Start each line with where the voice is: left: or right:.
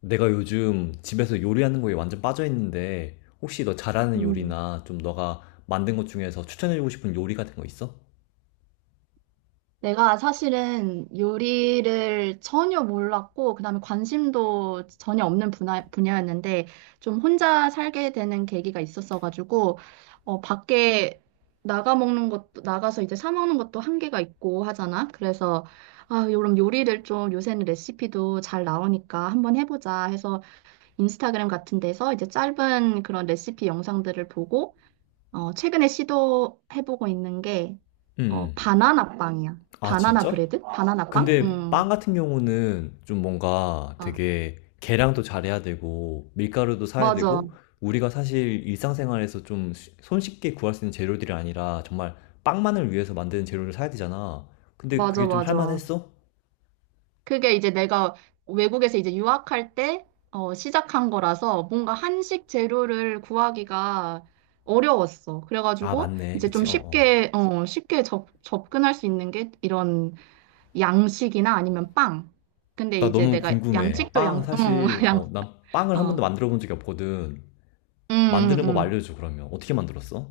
left: 내가 요즘 집에서 요리하는 거에 완전 빠져있는데, 혹시 너 잘하는
right: 음,
left: 요리나 좀 너가 만든 것 중에서 추천해주고 싶은 요리 같은 거 있어?
right: 내가 사실은 요리를 전혀 몰랐고, 그다음에 관심도 전혀 없는 분야였는데, 좀 혼자 살게 되는 계기가 있었어가지고, 밖에 나가 먹는 것도, 나가서 이제 사 먹는 것도 한계가 있고 하잖아. 그래서, 그럼 요리를 좀 요새는 레시피도 잘 나오니까 한번 해보자 해서 인스타그램 같은 데서 이제 짧은 그런 레시피 영상들을 보고, 최근에 시도해보고 있는 게,
left: 응. 음.
right: 바나나 빵이야.
left: 아,
right: 바나나
left: 진짜?
right: 브레드? 바나나 빵?
left: 근데 빵
right: 응.
left: 같은 경우는 좀 뭔가
right: 아,
left: 되게 계량도 잘해야 되고, 밀가루도 사야
right: 맞아.
left: 되고, 우리가 사실 일상생활에서 좀 손쉽게 구할 수 있는 재료들이 아니라 정말 빵만을 위해서 만드는 재료를 사야 되잖아. 근데
right: 맞아,
left: 그게 좀
right: 맞아.
left: 할만했어?
right: 그게 이제 내가 외국에서 이제 유학할 때, 시작한 거라서 뭔가 한식 재료를 구하기가 어려웠어.
left: 아,
right: 그래가지고
left: 맞네.
right: 이제
left: 그치?
right: 좀
left: 어, 어.
right: 쉽게, 쉽게 접근할 수 있는 게 이런 양식이나 아니면 빵. 근데
left: 나
right: 이제
left: 너무
right: 내가
left: 궁금해.
right: 양식도
left: 빵,
right: 응,
left: 사실,
right: 양,
left: 난 빵을 한 번도
right: 어.
left: 만들어 본 적이 없거든.
right: 응, 응,
left: 만드는 법
right: 응.
left: 알려줘, 그러면. 어떻게 만들었어?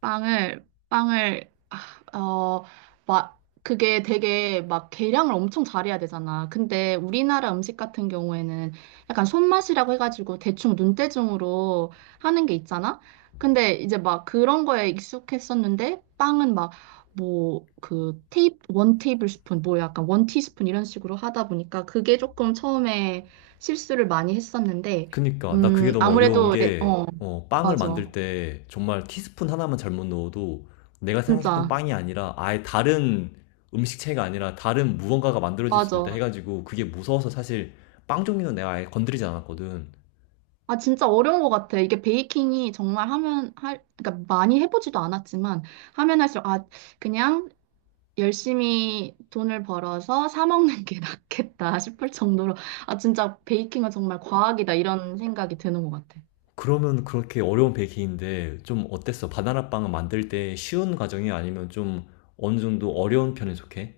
right: 빵을 빵을 아, 어, 막 그게 되게 막 계량을 엄청 잘해야 되잖아. 근데 우리나라 음식 같은 경우에는 약간 손맛이라고 해가지고 대충 눈대중으로 하는 게 있잖아. 근데 이제 막 그런 거에 익숙했었는데 빵은 막 뭐 그 테이 원 테이블 스푼 뭐 약간 원 티스푼 이런 식으로 하다 보니까 그게 조금 처음에 실수를 많이 했었는데
left: 그니까, 나 그게 너무 어려운
right: 아무래도.
left: 게, 빵을 만들
right: 맞아.
left: 때 정말 티스푼 하나만 잘못 넣어도 내가 생각했던
right: 진짜.
left: 빵이 아니라 아예 다른 음식체가 아니라 다른 무언가가 만들어질 수도 있다
right: 맞아.
left: 해가지고, 그게 무서워서 사실 빵 종류는 내가 아예 건드리지 않았거든.
right: 진짜 어려운 것 같아. 이게 베이킹이 정말 그러니까 많이 해보지도 않았지만, 하면 할수록, 그냥 열심히 돈을 벌어서 사 먹는 게 낫겠다 싶을 정도로, 진짜 베이킹은 정말 과학이다. 이런 생각이 드는 것 같아.
left: 그러면 그렇게 어려운 베이킹인데 좀 어땠어? 바나나 빵을 만들 때 쉬운 과정이 아니면 좀 어느 정도 어려운 편에 속해?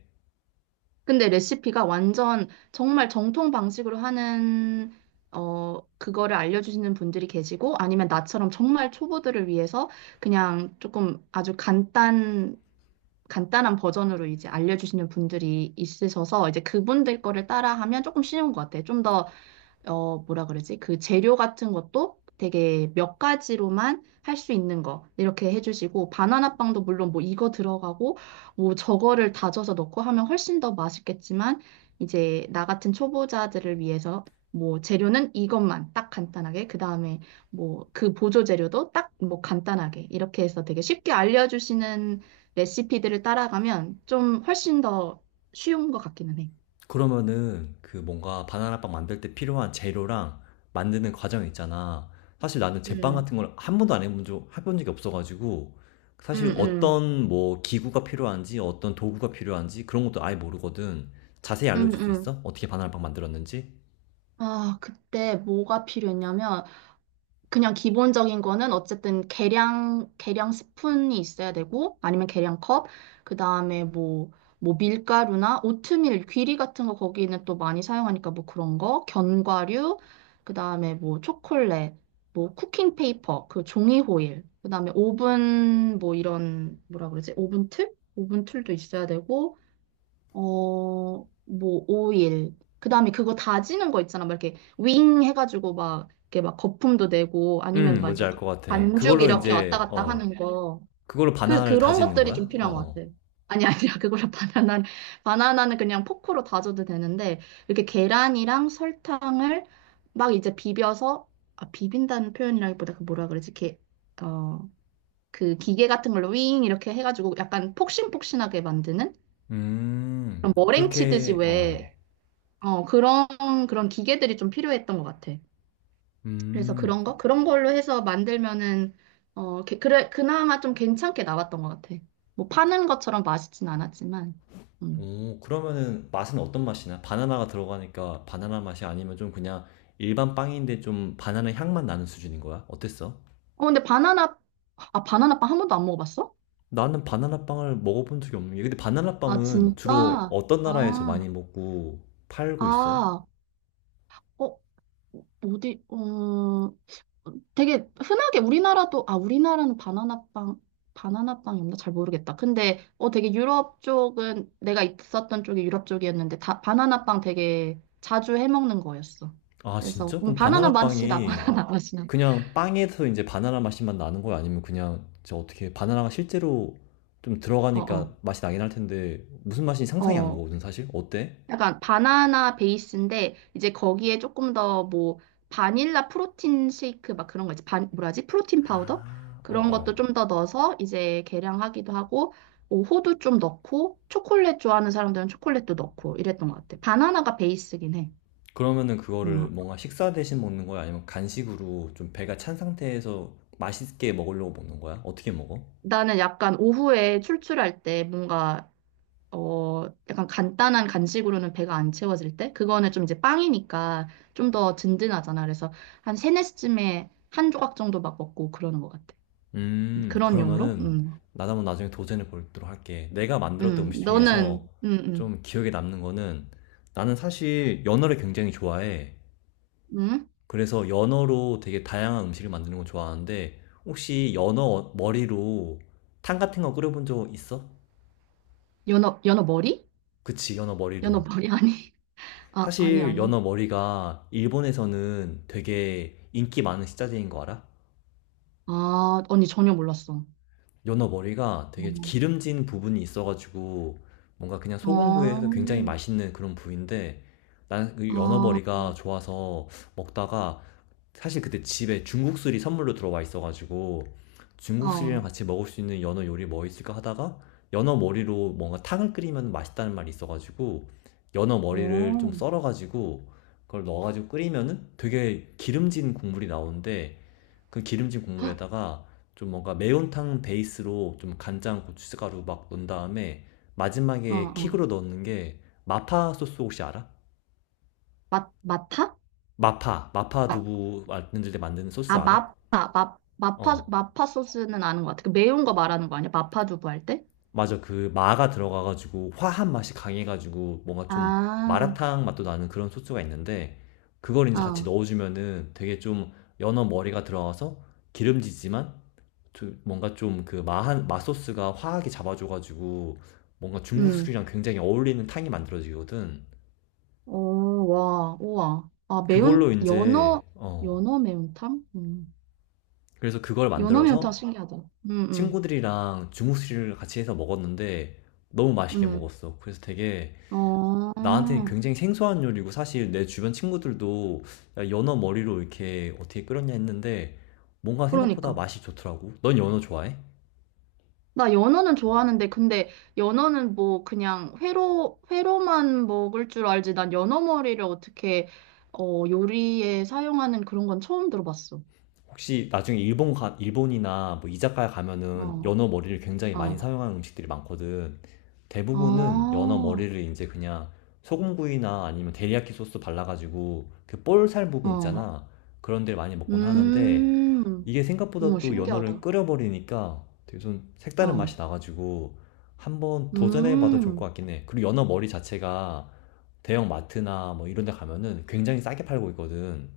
right: 근데 레시피가 완전 정말 정통 방식으로 하는, 그거를 알려주시는 분들이 계시고, 아니면 나처럼 정말 초보들을 위해서 그냥 조금 아주 간단한 버전으로 이제 알려주시는 분들이 있으셔서 이제 그분들 거를 따라하면 조금 쉬운 것 같아요. 좀더 뭐라 그러지? 그 재료 같은 것도 되게 몇 가지로만 할 수 있는 거 이렇게 해주시고 바나나 빵도 물론 뭐 이거 들어가고 뭐 저거를 다져서 넣고 하면 훨씬 더 맛있겠지만 이제 나 같은 초보자들을 위해서 뭐 재료는 이것만 딱 간단하게 그 다음에 뭐 그 보조 재료도 딱 뭐 간단하게 이렇게 해서 되게 쉽게 알려주시는 레시피들을 따라가면 좀 훨씬 더 쉬운 것 같기는 해.
left: 그러면은 그 뭔가 바나나빵 만들 때 필요한 재료랑 만드는 과정 있잖아. 사실 나는 제빵
right: 음.
left: 같은 걸 한 번도 안 해본 적, 해본 적이 없어가지고,
right: 음.
left: 사실
right: 음.
left: 어떤 뭐 기구가 필요한지 어떤 도구가 필요한지 그런 것도 아예 모르거든. 자세히
right: 음.
left: 알려줄 수
right: 음.
left: 있어? 어떻게 바나나빵 만들었는지?
right: 그때 뭐가 필요했냐면, 그냥 기본적인 거는 어쨌든 계량 스푼이 있어야 되고, 아니면 계량 컵, 그 다음에 뭐 밀가루나 오트밀, 귀리 같은 거 거기는 또 많이 사용하니까 뭐 그런 거, 견과류, 그 다음에 뭐 초콜릿, 뭐 쿠킹 페이퍼, 그 종이 호일, 그 다음에 오븐, 뭐 이런, 뭐라 그러지? 오븐 틀? 오븐 툴도 있어야 되고, 뭐, 오일. 그 다음에 그거 다지는 거 있잖아. 막 이렇게 윙 해가지고 막, 이렇게 막 거품도 내고 아니면 막
left: 뭔지
right: 이렇게
left: 알 것 같아.
right: 반죽
left: 그걸로
right: 이렇게 왔다
left: 이제,
right: 갔다 하는 거.
left: 그걸로 바나나를
right: 그런
left: 다지는
right: 것들이 좀
left: 거야? 어,
right: 필요한 것
left: 어.
right: 같아. 아니, 아니야. 그거를 바나나는 그냥 포크로 다져도 되는데, 이렇게 계란이랑 설탕을 막 이제 비벼서, 비빈다는 표현이라기보다 그 뭐라 그러지? 어, 그 기계 같은 걸로 윙 이렇게 해가지고 약간 폭신폭신하게 만드는? 그런 머랭 치듯이
left: 그렇게, 어.
right: 왜 어, 그런, 그런 기계들이 좀 필요했던 것 같아. 그래서
left: 음,
right: 그런 거? 그런 걸로 해서 만들면은, 그래, 그나마 좀 괜찮게 나왔던 것 같아. 뭐 파는 것처럼 맛있진 않았지만. 음.
left: 오, 그러면은 맛은 어떤 맛이나? 바나나가 들어가니까 바나나 맛이 아니면 좀 그냥 일반 빵인데 좀 바나나 향만 나는 수준인 거야? 어땠어?
right: 근데 바나나, 바나나빵 한 번도 안 먹어봤어?
left: 나는 바나나 빵을 먹어본 적이 없는 게, 근데 바나나
right: 아,
left: 빵은 주로
right: 진짜?
left: 어떤 나라에서
right: 아,
left: 많이 먹고 팔고 있어?
right: 아, 어, 어디, 되게 흔하게 우리나라도 우리나라는 바나나 빵 바나나 빵이 없나 잘 모르겠다. 근데 되게 유럽 쪽은 내가 있었던 쪽이 유럽 쪽이었는데 다 바나나 빵 되게 자주 해 먹는 거였어.
left: 아,
right: 그래서
left: 진짜? 그럼
right: 바나나
left: 바나나
right: 맛이 나,
left: 빵이
right: 바나나 맛이 나.
left: 그냥 빵에서 이제 바나나 맛이만 나는 거야? 아니면 그냥 저 어떻게 바나나가 실제로 좀
right: 어어.
left: 들어가니까 맛이 나긴 할 텐데 무슨 맛인지
right: 어,
left: 상상이 안
right: 어.
left: 가거든, 사실? 어때?
right: 약간 바나나 베이스인데 이제 거기에 조금 더 뭐 바닐라 프로틴 쉐이크 막 그런 거 있지. 반 뭐라지? 프로틴 파우더?
left: 아,
right: 그런 것도
left: 어어.
right: 좀 더 넣어서 이제 계량하기도 하고 뭐 호두 좀 넣고 초콜릿 좋아하는 사람들은 초콜릿도 넣고 이랬던 것 같아. 바나나가 베이스긴 해.
left: 그러면은
right: 음.
left: 그거를 뭔가 식사 대신 먹는 거야? 아니면 간식으로 좀 배가 찬 상태에서 맛있게 먹으려고 먹는 거야? 어떻게 먹어?
right: 나는 약간 오후에 출출할 때 뭔가 약간 간단한 간식으로는 배가 안 채워질 때? 그거는 좀 이제 빵이니까 좀 더 든든하잖아. 그래서 한 세네 시쯤에 한 조각 정도 막 먹고 그러는 것 같아. 그런 용으로?
left: 그러면은
right: 음.
left: 나도 한번 나중에 도전해 보도록 할게. 내가 만들었던
right: 음. 음.
left: 음식 중에서
right: 너는, 음,
left: 좀 기억에 남는 거는, 나는 사실 연어를 굉장히 좋아해.
right: 음?
left: 그래서 연어로 되게 다양한 음식을 만드는 거 좋아하는데, 혹시 연어 머리로 탕 같은 거 끓여본 적 있어?
right: 연어, 연어 머리?
left: 그치, 연어 머리로.
right: 연어 머리 아니? 아니,
left: 사실
right: 아니.
left: 연어 머리가 일본에서는 되게 인기 많은 식자재인 거 알아?
right: 언니 전혀 몰랐어.
left: 연어 머리가 되게
right: 음.
left: 기름진 부분이 있어가지고, 뭔가 그냥 소금구이 해서
right: 어.
left: 굉장히 맛있는 그런 부위인데, 나는 그 연어
right: 아.
left: 머리가 좋아서 먹다가 사실 그때 집에 중국술이 선물로 들어와 있어가지고, 중국술이랑
right: 어.
left: 같이 먹을 수 있는 연어 요리 뭐 있을까 하다가, 연어 머리로 뭔가 탕을 끓이면 맛있다는 말이 있어가지고 연어 머리를 좀
right: 어.
left: 썰어가지고 그걸 넣어가지고 끓이면은 되게 기름진 국물이 나오는데, 그 기름진 국물에다가 좀 뭔가 매운탕 베이스로 좀 간장, 고춧가루 막 넣은 다음에,
right: 어,
left: 마지막에
right: 어.
left: 킥으로 넣는 게 마파 소스, 혹시 알아?
right: 마타?
left: 마파, 마파 두부 만들 때 만드는 소스
right: 아,
left: 알아?
right: 마파, 마, 마파,
left: 어,
right: 마파 소스는 아는 것 같아. 그 매운 거 말하는 거 아니야? 마파 두부 할 때?
left: 맞아. 그 마가 들어가가지고 화한 맛이 강해가지고 뭔가 좀
right: 아.
left: 마라탕 맛도 나는 그런 소스가 있는데, 그걸 이제 같이
right: 어.
left: 넣어주면은 되게 좀, 연어 머리가 들어가서 기름지지만 뭔가 좀 그 마한 마소스가 화하게 잡아줘가지고 뭔가 중국
right: 음.
left: 술이랑 굉장히 어울리는 탕이 만들어지거든.
right: 오, 와, 우와.
left: 그걸로 이제
right: 연어 매운탕? 음.
left: 그래서 그걸
right: 연어 매운탕
left: 만들어서
right: 신기하다. 음. 음.
left: 친구들이랑 중국 술을 같이 해서 먹었는데, 너무 맛있게
right: 음.
left: 먹었어. 그래서 되게
right: 어,
left: 나한테는 굉장히 생소한 요리고, 사실 내 주변 친구들도 야, 연어 머리로 이렇게 어떻게 끓였냐 했는데, 뭔가 생각보다
right: 그러니까.
left: 맛이 좋더라고. 넌 연어 좋아해?
right: 나 연어는 좋아하는데, 근데 연어는 뭐 그냥 회로만 먹을 줄 알지. 난 연어 머리를 어떻게, 요리에 사용하는 그런 건 처음 들어봤어.
left: 혹시 나중에 일본 가, 일본이나 뭐 이자카야 가면은
right: 어.
left: 연어 머리를 굉장히 많이
right: 어.
left: 사용하는 음식들이 많거든. 대부분은
right: 아,
left: 연어 머리를 이제 그냥 소금구이나 아니면 데리야끼 소스 발라가지고 그 볼살 부분
right: 어,
left: 있잖아. 그런 데를 많이 먹곤 하는데,
right: 음,
left: 이게 생각보다
right: 어머,
left: 또 연어를
right: 신기하다.
left: 끓여버리니까 되게 좀 색다른
right: 어.
left: 맛이 나가지고 한번 도전해봐도 좋을 것
right: 음.
left: 같긴 해. 그리고 연어 머리 자체가 대형 마트나 뭐 이런 데 가면은 굉장히 싸게 팔고 있거든.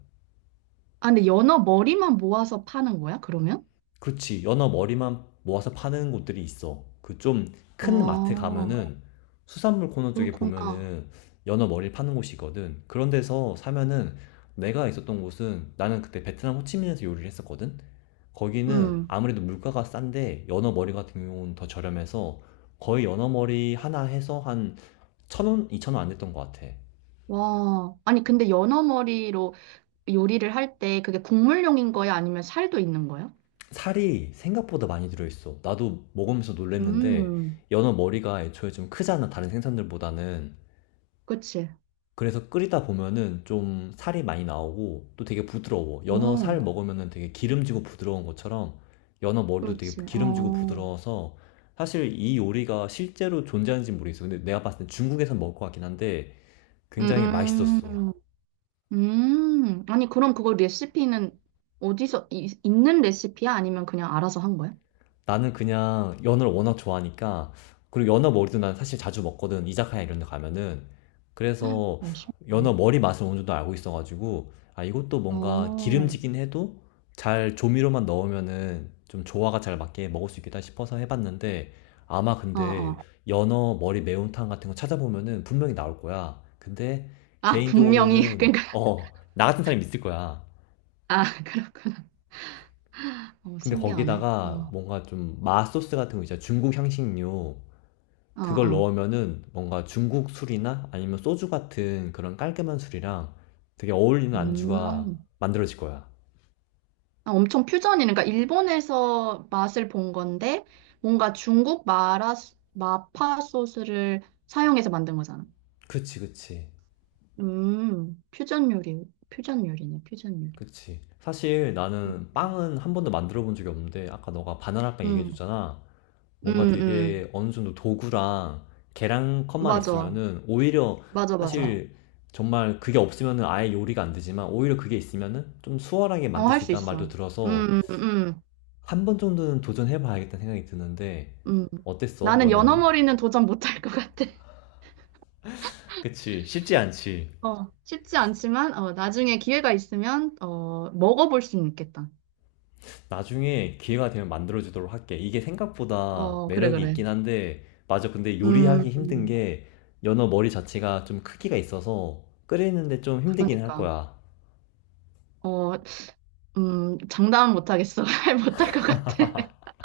right: 근데 연어 머리만 모아서 파는 거야, 그러면?
left: 그렇지. 연어 머리만 모아서 파는 곳들이 있어. 그 좀 큰 마트
right: 아,
left: 가면은 수산물 코너 쪽에
right: 그렇구나.
left: 보면은 연어 머리를 파는 곳이 있거든. 그런 데서 사면은, 내가 있었던 곳은, 나는 그때 베트남 호치민에서 요리를 했었거든. 거기는
right: 음.
left: 아무래도 물가가 싼데 연어 머리 같은 경우는 더 저렴해서 거의 연어 머리 하나 해서 한 1,000원, 2,000원 안 됐던 것 같아.
right: 와. 아니, 근데 연어 머리로 요리를 할 때 그게 국물용인 거야? 아니면 살도 있는 거야?
left: 살이 생각보다 많이 들어있어. 나도 먹으면서 놀랬는데
right: 음.
left: 연어 머리가 애초에 좀 크잖아. 다른 생선들보다는.
right: 그치.
left: 그래서 끓이다 보면은 좀 살이 많이 나오고 또 되게 부드러워. 연어 살
right: 어,
left: 먹으면은 되게 기름지고 부드러운 것처럼 연어 머리도 되게
right: 그렇지.
left: 기름지고
right: 어.
left: 부드러워서 사실 이 요리가 실제로 존재하는지 는 모르겠어. 근데 내가 봤을 때 중국에서 먹을 것 같긴 한데 굉장히 맛있었어.
right: 음. 음. 아니, 그럼 그거 레시피는 어디서, 있는 레시피야? 아니면 그냥 알아서 한 거야?
left: 나는 그냥 연어를 워낙 좋아하니까, 그리고 연어 머리도 난 사실 자주 먹거든, 이자카야 이런 데 가면은. 그래서 연어
right: 신기하네.
left: 머리 맛을 어느 정도 알고 있어가지고, 아 이것도
right: 어.
left: 뭔가
right: 어.
left: 기름지긴 해도 잘 조미료만 넣으면은 좀 조화가 잘 맞게 먹을 수 있겠다 싶어서 해봤는데, 아마
right: 어.
left: 근데 연어 머리 매운탕 같은 거 찾아보면은 분명히 나올 거야. 근데
right: 분명히,
left: 개인적으로는
right: 그러니까,
left: 나 같은 사람이 있을 거야.
right: 그렇구나.
left: 근데
right: 신기하네.
left: 거기다가
right: 어.
left: 뭔가 좀 맛소스 같은 거 있잖아. 중국 향신료.
right: 어.
left: 그걸
right: 어.
left: 넣으면은 뭔가 중국 술이나 아니면 소주 같은 그런 깔끔한 술이랑 되게 어울리는 안주가
right: 음,
left: 만들어질 거야.
right: 엄청 퓨전이네. 그러니까 일본에서 맛을 본 건데, 뭔가 중국 마라, 마파 소스를 사용해서 만든 거잖아.
left: 그치, 그치,
right: 퓨전 요리, 퓨전 요리네, 퓨전 요리.
left: 그치. 사실
right: 어.
left: 나는 빵은 한 번도 만들어 본 적이 없는데 아까 너가 바나나 빵 얘기해
right: 음.
left: 줬잖아.
right: 음.
left: 뭔가 되게
right: 음.
left: 어느 정도 도구랑 계량컵만
right: 맞아.
left: 있으면은 오히려,
right: 맞아, 맞아.
left: 사실 정말 그게 없으면은 아예 요리가 안 되지만 오히려 그게 있으면은 좀 수월하게 만들
right: 할
left: 수
right: 수
left: 있다는 말도
right: 있어.
left: 들어서
right: 음. 음. 음.
left: 한 번 정도는 도전해 봐야겠다는 생각이 드는데.
right: 음.
left: 어땠어?
right: 나는
left: 연어는?
right: 연어머리는 도전 못할 것 같아.
left: 그치. 쉽지 않지.
right: 어, 쉽지 않지만, 나중에 기회가 있으면, 먹어볼 수는 있겠다.
left: 나중에 기회가 되면 만들어 주도록 할게. 이게 생각보다
right: 어, 그래,
left: 매력이
right: 그래.
left: 있긴 한데, 맞아, 근데 요리하기
right: 음.
left: 힘든 게 연어 머리 자체가 좀 크기가 있어서 끓이는데 좀 힘들긴 할
right: 그러니까.
left: 거야.
right: 어, 장담은 못하겠어. 못할 것 같아.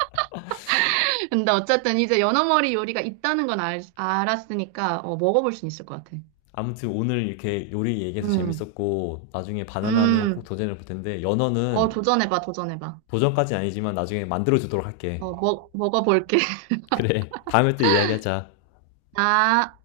right: 근데 어쨌든 이제 연어머리 요리가 있다는 건 알았으니까, 먹어볼 수 있을 것 같아.
left: 아무튼 오늘 이렇게 요리 얘기해서
right: 음.
left: 재밌었고, 나중에 바나나는 꼭
right: 음.
left: 도전해 볼 텐데
right: 어,
left: 연어는
right: 도전해봐, 도전해봐.
left: 도전까지는 아니지만 나중에 만들어 주도록 할게.
right: 어, 먹어볼게.
left: 그래. 다음에 또 이야기하자.
right: 아.